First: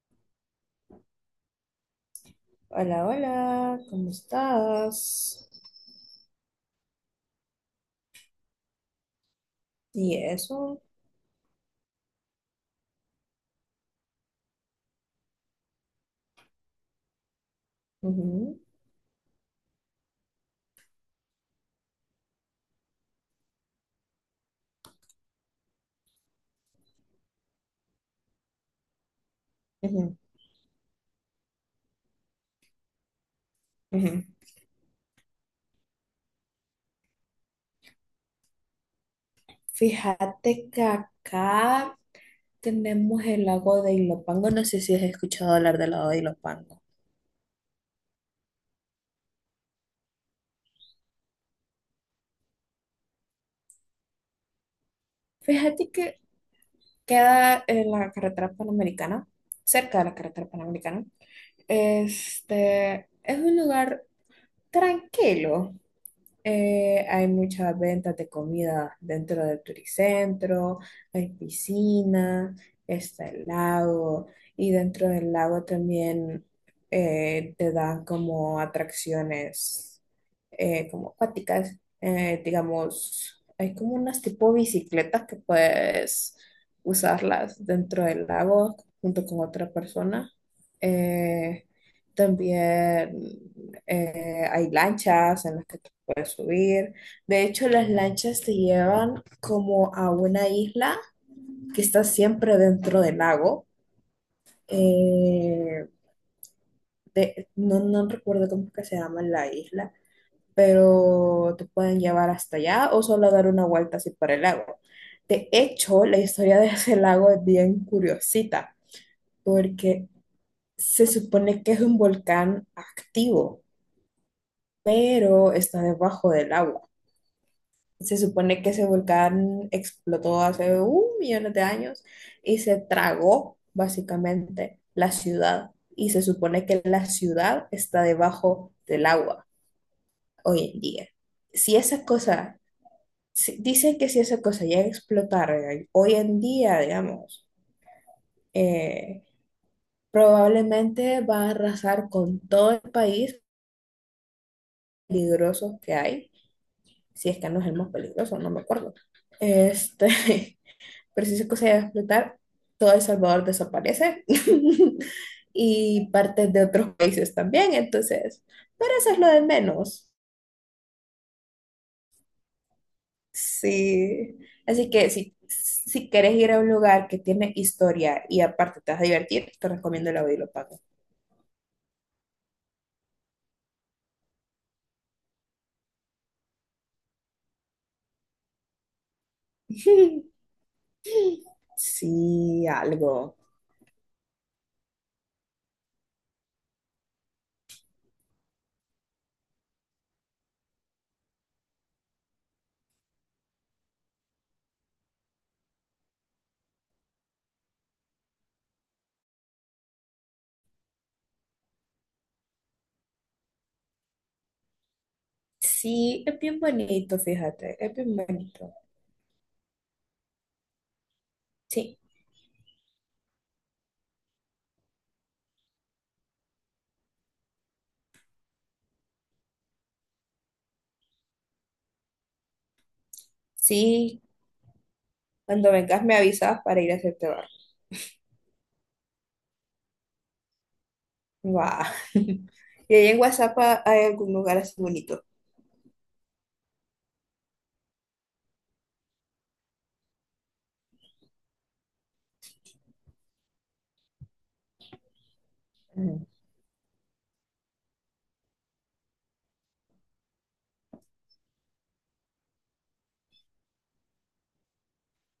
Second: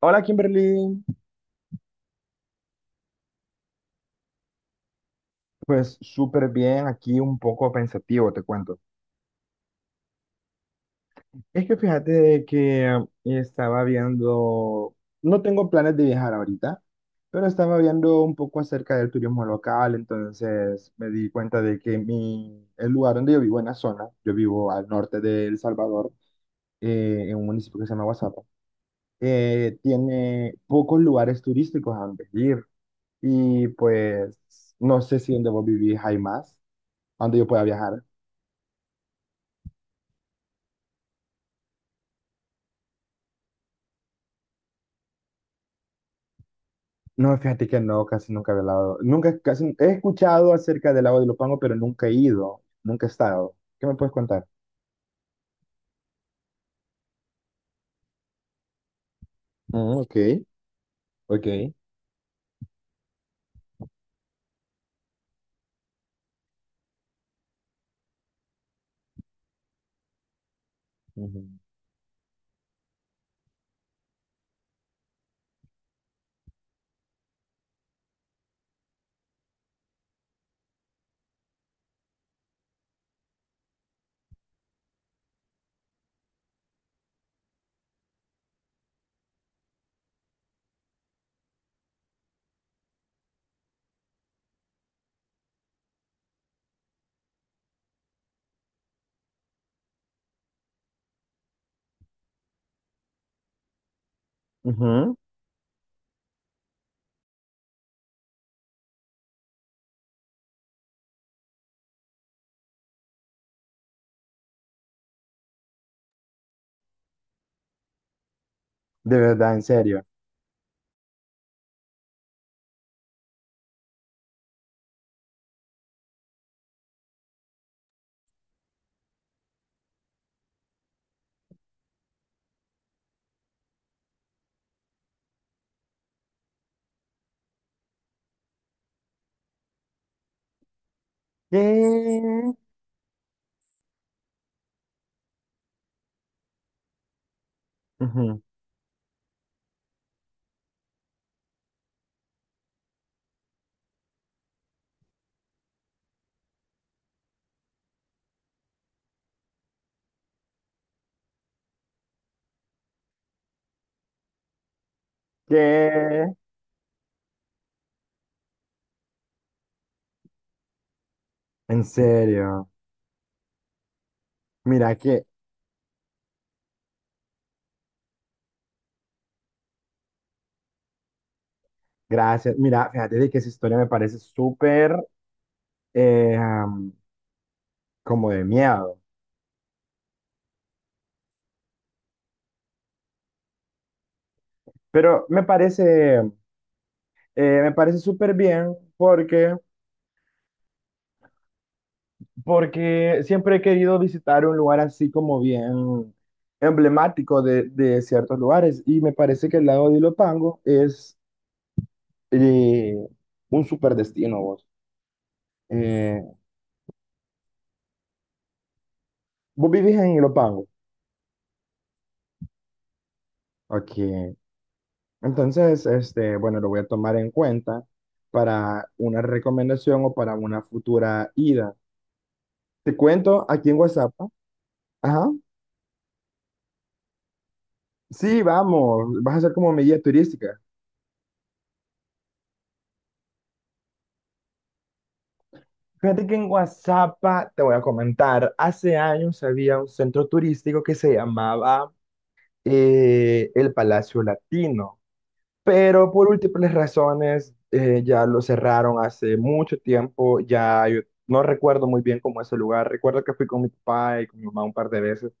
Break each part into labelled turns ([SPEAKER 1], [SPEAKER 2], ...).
[SPEAKER 1] Hola Kimberly,
[SPEAKER 2] Hola, hola, ¿cómo estás?
[SPEAKER 1] pues súper bien, aquí un poco pensativo, te cuento.
[SPEAKER 2] ¿Y eso?
[SPEAKER 1] Es que fíjate de que estaba viendo, no tengo planes de viajar ahorita, pero estaba viendo un poco
[SPEAKER 2] Ujú,
[SPEAKER 1] acerca del turismo local, entonces me di cuenta de que mi, el lugar donde yo vivo, en la zona, yo vivo al norte de El Salvador, en un municipio que se llama Guasapa,
[SPEAKER 2] ujú,
[SPEAKER 1] tiene pocos lugares turísticos a donde ir y
[SPEAKER 2] ujú.
[SPEAKER 1] pues no sé si donde vos vivís hay más, a donde yo pueda viajar.
[SPEAKER 2] Fíjate que acá tenemos el lago de Ilopango. No sé si has escuchado hablar del lago de Ilopango.
[SPEAKER 1] No, fíjate que no, casi nunca he velado. Nunca, casi, he escuchado acerca del lago de Ilopango, pero nunca he ido, nunca he estado. ¿Qué me puedes contar?
[SPEAKER 2] Fíjate que queda en la carretera panamericana,
[SPEAKER 1] Mm,
[SPEAKER 2] cerca de la
[SPEAKER 1] ok,
[SPEAKER 2] carretera panamericana.
[SPEAKER 1] ok.
[SPEAKER 2] Este es un lugar tranquilo. Hay muchas ventas de comida dentro del turicentro, hay
[SPEAKER 1] Ujú.
[SPEAKER 2] piscina, está el lago y dentro del lago también te dan como atracciones, como acuáticas, digamos, hay como unas tipo bicicletas que puedes usarlas dentro del lago junto con otra persona. Eh, También, hay lanchas en las que puedes subir. De hecho, las lanchas te llevan como a una isla que está siempre dentro del lago.
[SPEAKER 1] Ujú.
[SPEAKER 2] Eh, no, no recuerdo cómo es que se llama la isla, pero te pueden llevar hasta allá o solo dar una vuelta así por el lago. De hecho, la historia de ese lago es bien curiosita,
[SPEAKER 1] De verdad, ¿en serio?
[SPEAKER 2] porque se supone que es un volcán activo, pero está debajo del agua. Se supone que ese volcán explotó hace 1 millón de años y se tragó básicamente la ciudad. Y se supone que la ciudad está debajo del agua hoy en día. Si esa
[SPEAKER 1] ¿Qué?
[SPEAKER 2] cosa, dicen que si esa cosa llega a explotar, hoy en día, digamos,
[SPEAKER 1] Ujú.
[SPEAKER 2] eh, probablemente va a arrasar con todo el país peligroso que hay, si es que no es el más peligroso, no me acuerdo. Este, pero si esa cosa llega a explotar, todo El Salvador desaparece y
[SPEAKER 1] ¿Qué?
[SPEAKER 2] partes de otros países también, entonces, pero eso es lo de menos.
[SPEAKER 1] En serio.
[SPEAKER 2] Sí, así
[SPEAKER 1] Mira
[SPEAKER 2] que
[SPEAKER 1] que,
[SPEAKER 2] si, si quieres ir a un lugar que tiene historia y aparte te vas a divertir, te recomiendo la Pago.
[SPEAKER 1] gracias. Mira, fíjate de que esa historia me parece súper eh, am, como de miedo.
[SPEAKER 2] Sí, algo.
[SPEAKER 1] Pero me parece súper bien porque porque siempre he querido visitar un lugar así como bien emblemático de ciertos lugares y me parece que el lago de Ilopango es eh, un super destino vos. Eh,
[SPEAKER 2] Sí, es bien bonito, fíjate, es bien bonito.
[SPEAKER 1] ¿vos vivís en Ilopango?
[SPEAKER 2] Sí,
[SPEAKER 1] Ok. Entonces, este, bueno, lo voy a tomar en cuenta para una recomendación o para una futura ida. Te cuento aquí en WhatsApp.
[SPEAKER 2] sí,
[SPEAKER 1] Ajá.
[SPEAKER 2] cuando vengas me avisas para ir a hacerte
[SPEAKER 1] Sí, vamos. Vas a ser como mi guía turística.
[SPEAKER 2] guau. Y ahí en WhatsApp, hay algún lugar así bonito.
[SPEAKER 1] Fíjate que en Guazapa, te voy a comentar, hace años había un centro turístico que se llamaba el Palacio Latino, pero
[SPEAKER 2] Ujú,
[SPEAKER 1] por múltiples razones ya lo cerraron hace mucho tiempo, ya yo no recuerdo muy bien cómo es el lugar, recuerdo que fui con mi papá y con mi mamá un par de veces,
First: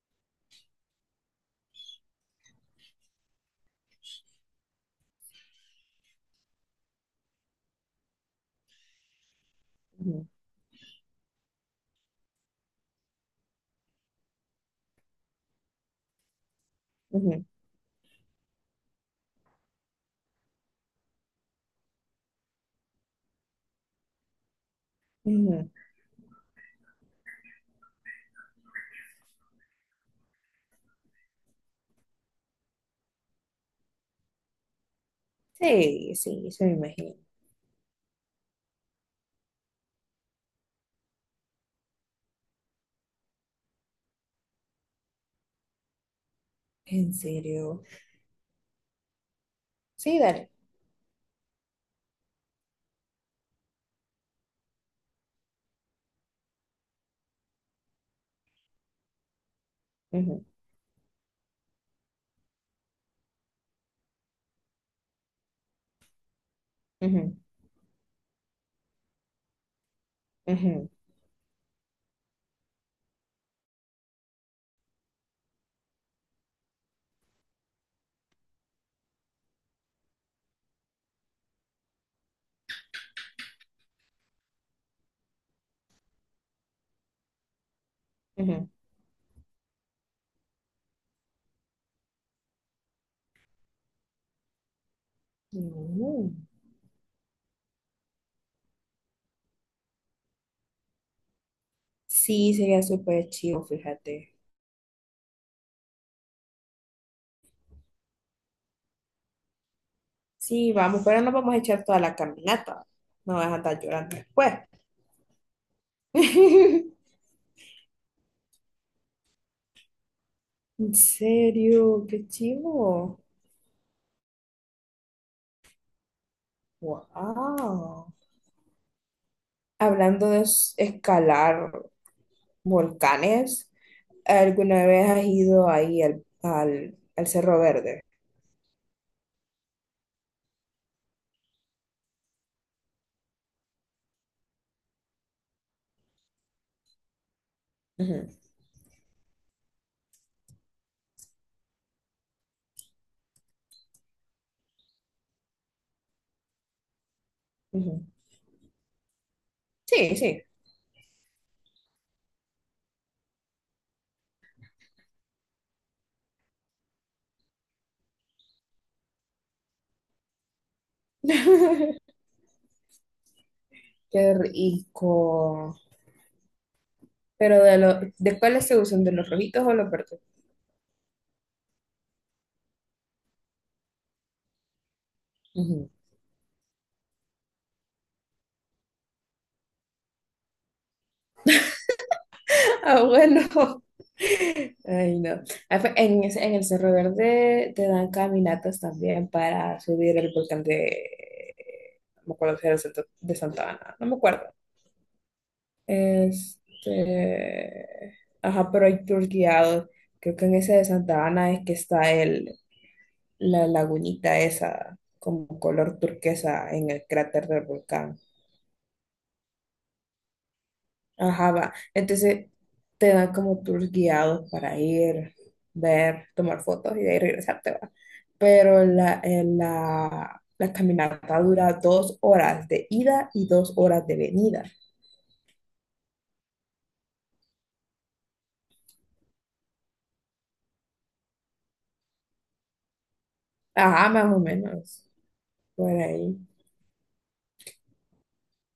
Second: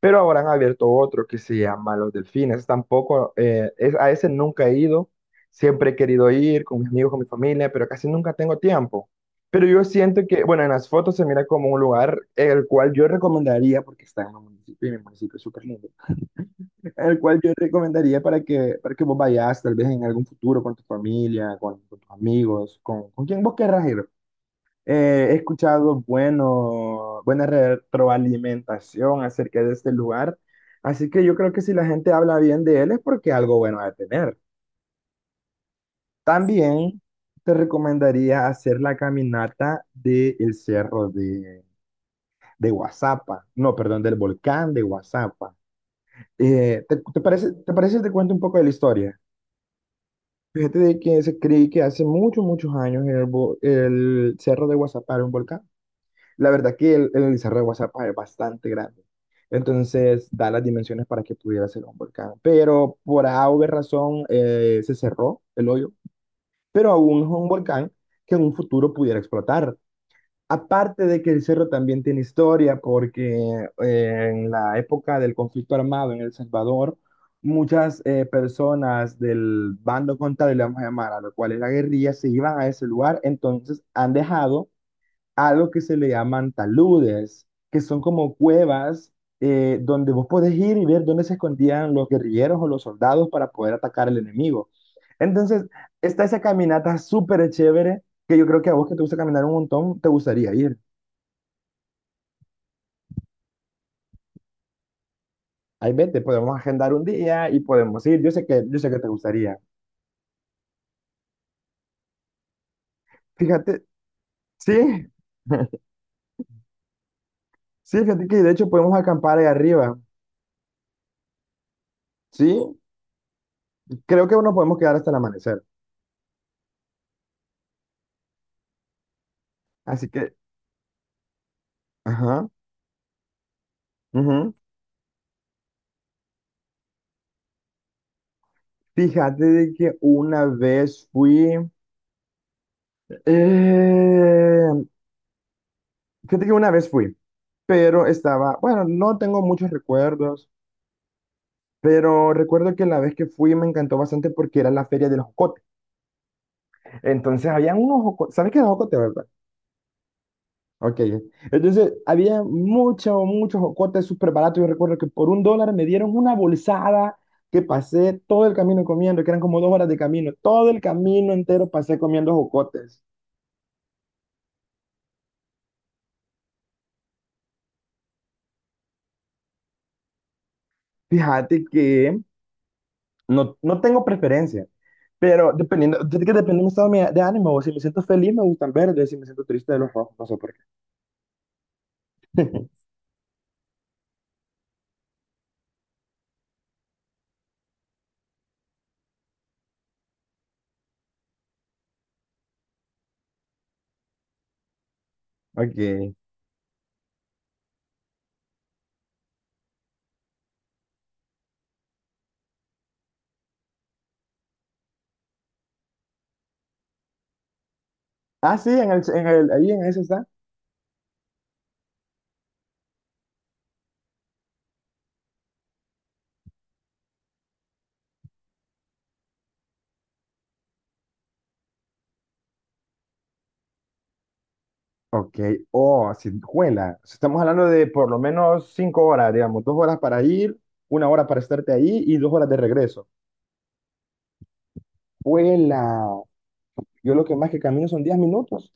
[SPEAKER 1] pero ahora han abierto otro que se llama Los Delfines. Tampoco, es, a ese nunca he ido. Siempre he querido ir con mis amigos, con mi familia, pero casi nunca tengo tiempo. Pero yo siento
[SPEAKER 2] ujú,
[SPEAKER 1] que, bueno, en las fotos se mira como un lugar el cual yo recomendaría, porque está en un municipio, y mi municipio es súper lindo, el cual yo recomendaría para que vos vayas, tal vez en algún futuro, con tu familia, con tus amigos, con quien vos querrás ir. He
[SPEAKER 2] ujú, ujú.
[SPEAKER 1] escuchado bueno, buena retroalimentación acerca de este lugar, así que yo creo que si la gente habla bien de él es porque algo bueno va a tener.
[SPEAKER 2] Sí, sí, eso me
[SPEAKER 1] También
[SPEAKER 2] imagino.
[SPEAKER 1] te recomendaría hacer la caminata del cerro de Guazapa, no, perdón, del volcán de Guazapa. ¿Te,
[SPEAKER 2] En
[SPEAKER 1] te
[SPEAKER 2] serio.
[SPEAKER 1] parece si te cuento un poco de la historia?
[SPEAKER 2] Sí, dale.
[SPEAKER 1] Fíjate de que se cree que hace muchos, muchos años el, el cerro de Guazapa era un volcán. La verdad que el Cerro de Guazapa es bastante grande. Entonces
[SPEAKER 2] Ujú,
[SPEAKER 1] da las dimensiones para que pudiera ser un volcán. Pero por alguna razón se cerró el hoyo. Pero aún es
[SPEAKER 2] ujú,
[SPEAKER 1] un volcán que en un futuro pudiera explotar.
[SPEAKER 2] ujú,
[SPEAKER 1] Aparte de que el cerro también tiene historia, porque en la época del conflicto armado en El Salvador, muchas personas del bando contrario, le vamos a llamar, a lo cual es la guerrilla, se iban a ese lugar, entonces han dejado algo que se le llaman taludes, que son como
[SPEAKER 2] ujú.
[SPEAKER 1] cuevas donde vos podés ir y ver dónde se escondían los guerrilleros o los soldados para poder atacar al enemigo. Entonces,
[SPEAKER 2] Ujú.
[SPEAKER 1] está esa caminata súper chévere que yo creo que a vos que te gusta caminar un montón, te gustaría ir.
[SPEAKER 2] Sí, sería súper chido, fíjate.
[SPEAKER 1] Ahí vete, podemos agendar un día y podemos ir. Yo sé que te gustaría.
[SPEAKER 2] Sí, vamos, pero no vamos a echar toda la caminata. No vas a andar
[SPEAKER 1] Fíjate,
[SPEAKER 2] llorando después.
[SPEAKER 1] sí, sí, fíjate que de hecho podemos acampar ahí arriba.
[SPEAKER 2] En serio, qué
[SPEAKER 1] Sí,
[SPEAKER 2] chido.
[SPEAKER 1] creo que nos podemos quedar hasta el amanecer.
[SPEAKER 2] Wow.
[SPEAKER 1] Así
[SPEAKER 2] Hablando
[SPEAKER 1] que,
[SPEAKER 2] de escalar
[SPEAKER 1] ajá.
[SPEAKER 2] volcanes.
[SPEAKER 1] Ujú.
[SPEAKER 2] ¿Alguna vez has ido ahí al Cerro Verde?
[SPEAKER 1] Fíjate de que una vez fui, eh, fíjate que una vez fui, pero
[SPEAKER 2] Ujú,
[SPEAKER 1] estaba, bueno, no tengo muchos recuerdos, pero recuerdo que la vez que fui me encantó bastante porque era la feria del jocote. Entonces habían unos
[SPEAKER 2] ujú.
[SPEAKER 1] jocotes, ¿sabes qué es el jocote, verdad?
[SPEAKER 2] Sí, sí.
[SPEAKER 1] Ok, entonces había mucho, muchos jocotes súper baratos. Yo recuerdo que por $1 me dieron una bolsada que pasé todo el camino comiendo, que eran como 2 horas de camino, todo el camino entero pasé comiendo jocotes.
[SPEAKER 2] Qué rico. Pero ¿de cuáles se usan? ¿De los rojitos o los verdes?
[SPEAKER 1] Fíjate que no, no tengo preferencia, pero
[SPEAKER 2] Ujú.
[SPEAKER 1] dependiendo, es que depende de mi estado de ánimo, o si me siento feliz me gustan verdes, si me siento triste de los rojos, no sé por qué.
[SPEAKER 2] Ah, bueno. Ay, no. Ah, en, en el Cerro Verde te dan caminatas también para subir el volcán de. No me acuerdo si era el de Santa Ana. No me acuerdo.
[SPEAKER 1] Ok.
[SPEAKER 2] Este, ajá, pero hay tours guiados. Creo que en ese de Santa Ana es que está la lagunita esa, como color turquesa en el cráter del volcán.
[SPEAKER 1] Ah, sí, en el, ahí en ese está.
[SPEAKER 2] Ajá, va. Entonces te dan como tours guiados para ir, ver, tomar fotos y de ahí regresarte, va. Pero la caminata dura 2 horas de ida y 2 horas de venida.
[SPEAKER 1] Ok. Oh, juela. Estamos hablando de por lo menos 5 horas, digamos, 2 horas para ir, 1 hora para estarte ahí y 2 horas de regreso.
[SPEAKER 2] Ajá, más o menos, por
[SPEAKER 1] Juela.
[SPEAKER 2] ahí.
[SPEAKER 1] Yo lo que más que camino son 10 minutos.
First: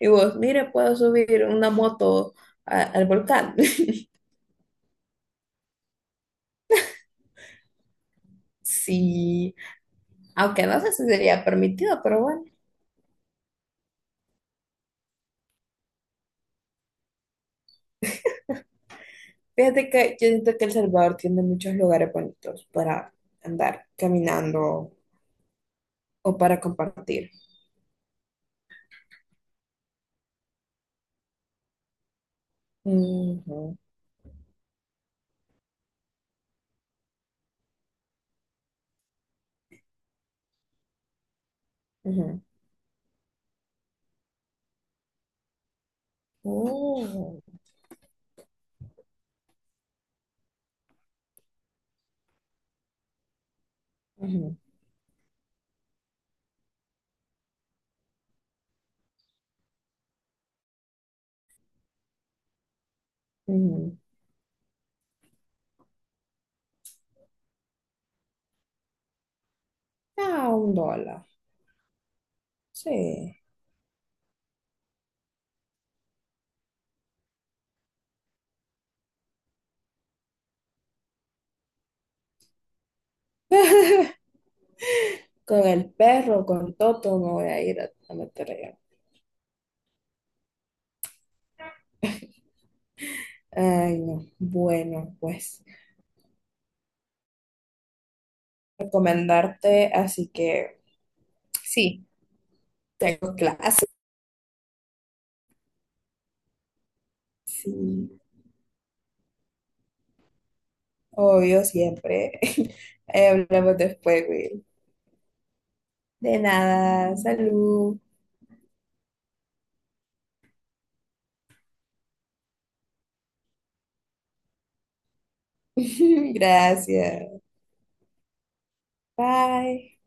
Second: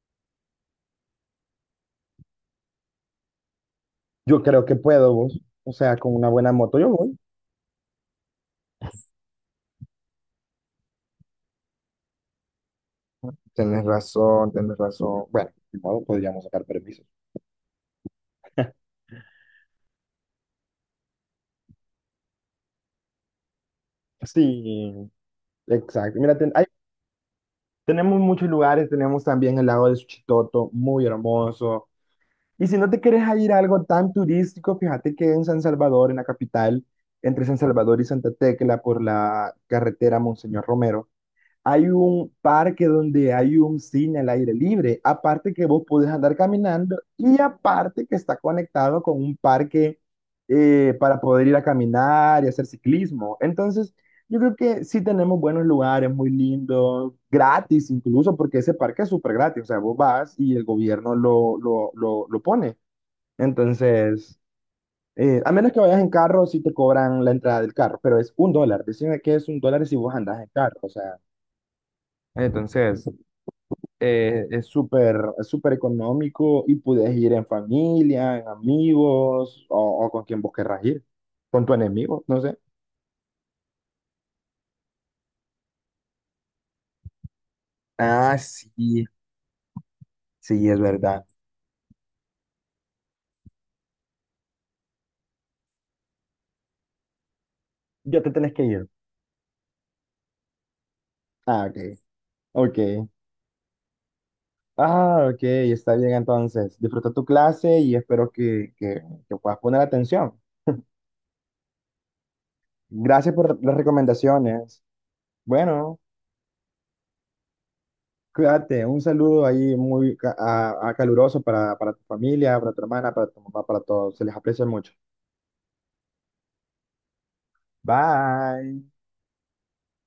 [SPEAKER 2] Y vos, mire, puedo subir una moto al volcán.
[SPEAKER 1] Yo creo que puedo, vos. O sea, con una buena moto yo voy.
[SPEAKER 2] Sí, aunque no sé si sería permitido, pero bueno.
[SPEAKER 1] Tienes razón, tienes razón. Bueno, de modo, podríamos sacar permisos.
[SPEAKER 2] Fíjate que yo siento que El Salvador tiene muchos lugares bonitos para andar caminando
[SPEAKER 1] Sí, exacto. Mira,
[SPEAKER 2] o para compartir.
[SPEAKER 1] tenemos muchos lugares, tenemos también el lago de Suchitoto, muy hermoso. Y si no te quieres a ir a
[SPEAKER 2] Ujú,
[SPEAKER 1] algo tan turístico, fíjate que en San Salvador, en la capital, entre San Salvador y Santa Tecla, por la carretera Monseñor Romero, hay un
[SPEAKER 2] ujú.
[SPEAKER 1] parque donde hay un cine al aire libre, aparte que vos podés andar caminando y
[SPEAKER 2] Oh.
[SPEAKER 1] aparte que está conectado con un parque para poder ir a caminar y hacer ciclismo. Entonces, yo creo
[SPEAKER 2] Ujú,
[SPEAKER 1] que sí tenemos buenos lugares, muy lindos, gratis incluso, porque ese parque es súper gratis, o sea, vos vas y el gobierno lo pone.
[SPEAKER 2] ujú.
[SPEAKER 1] Entonces, a menos que vayas en carro, sí te cobran la entrada del carro, pero es $1. Decime que es $1 si vos andás en
[SPEAKER 2] Ah, un
[SPEAKER 1] carro, o sea,
[SPEAKER 2] dólar.
[SPEAKER 1] entonces
[SPEAKER 2] Sí.
[SPEAKER 1] es súper económico y puedes ir en familia, en amigos o con quien vos querrás ir, con tu enemigo, no sé.
[SPEAKER 2] Con el perro, con Toto, me voy a ir a
[SPEAKER 1] Ah,
[SPEAKER 2] meter allá.
[SPEAKER 1] sí, sí, es verdad.
[SPEAKER 2] Ay, no. Bueno, pues
[SPEAKER 1] Ya te tenés que ir.
[SPEAKER 2] recomendarte, así que.
[SPEAKER 1] Ah, ok,
[SPEAKER 2] Sí.
[SPEAKER 1] ok.
[SPEAKER 2] Tengo clases,
[SPEAKER 1] Ah, ok, está bien entonces. Disfruta tu clase y
[SPEAKER 2] sí,
[SPEAKER 1] espero que puedas poner atención.
[SPEAKER 2] obvio, siempre. Ahí
[SPEAKER 1] Gracias por las
[SPEAKER 2] hablamos después, Will.
[SPEAKER 1] recomendaciones. Bueno,
[SPEAKER 2] De nada, salud.
[SPEAKER 1] cuídate. Un saludo ahí muy a caluroso para tu familia, para tu hermana, para tu mamá, para todos. Se les aprecia mucho.
[SPEAKER 2] Gracias.
[SPEAKER 1] Bye.
[SPEAKER 2] Bye.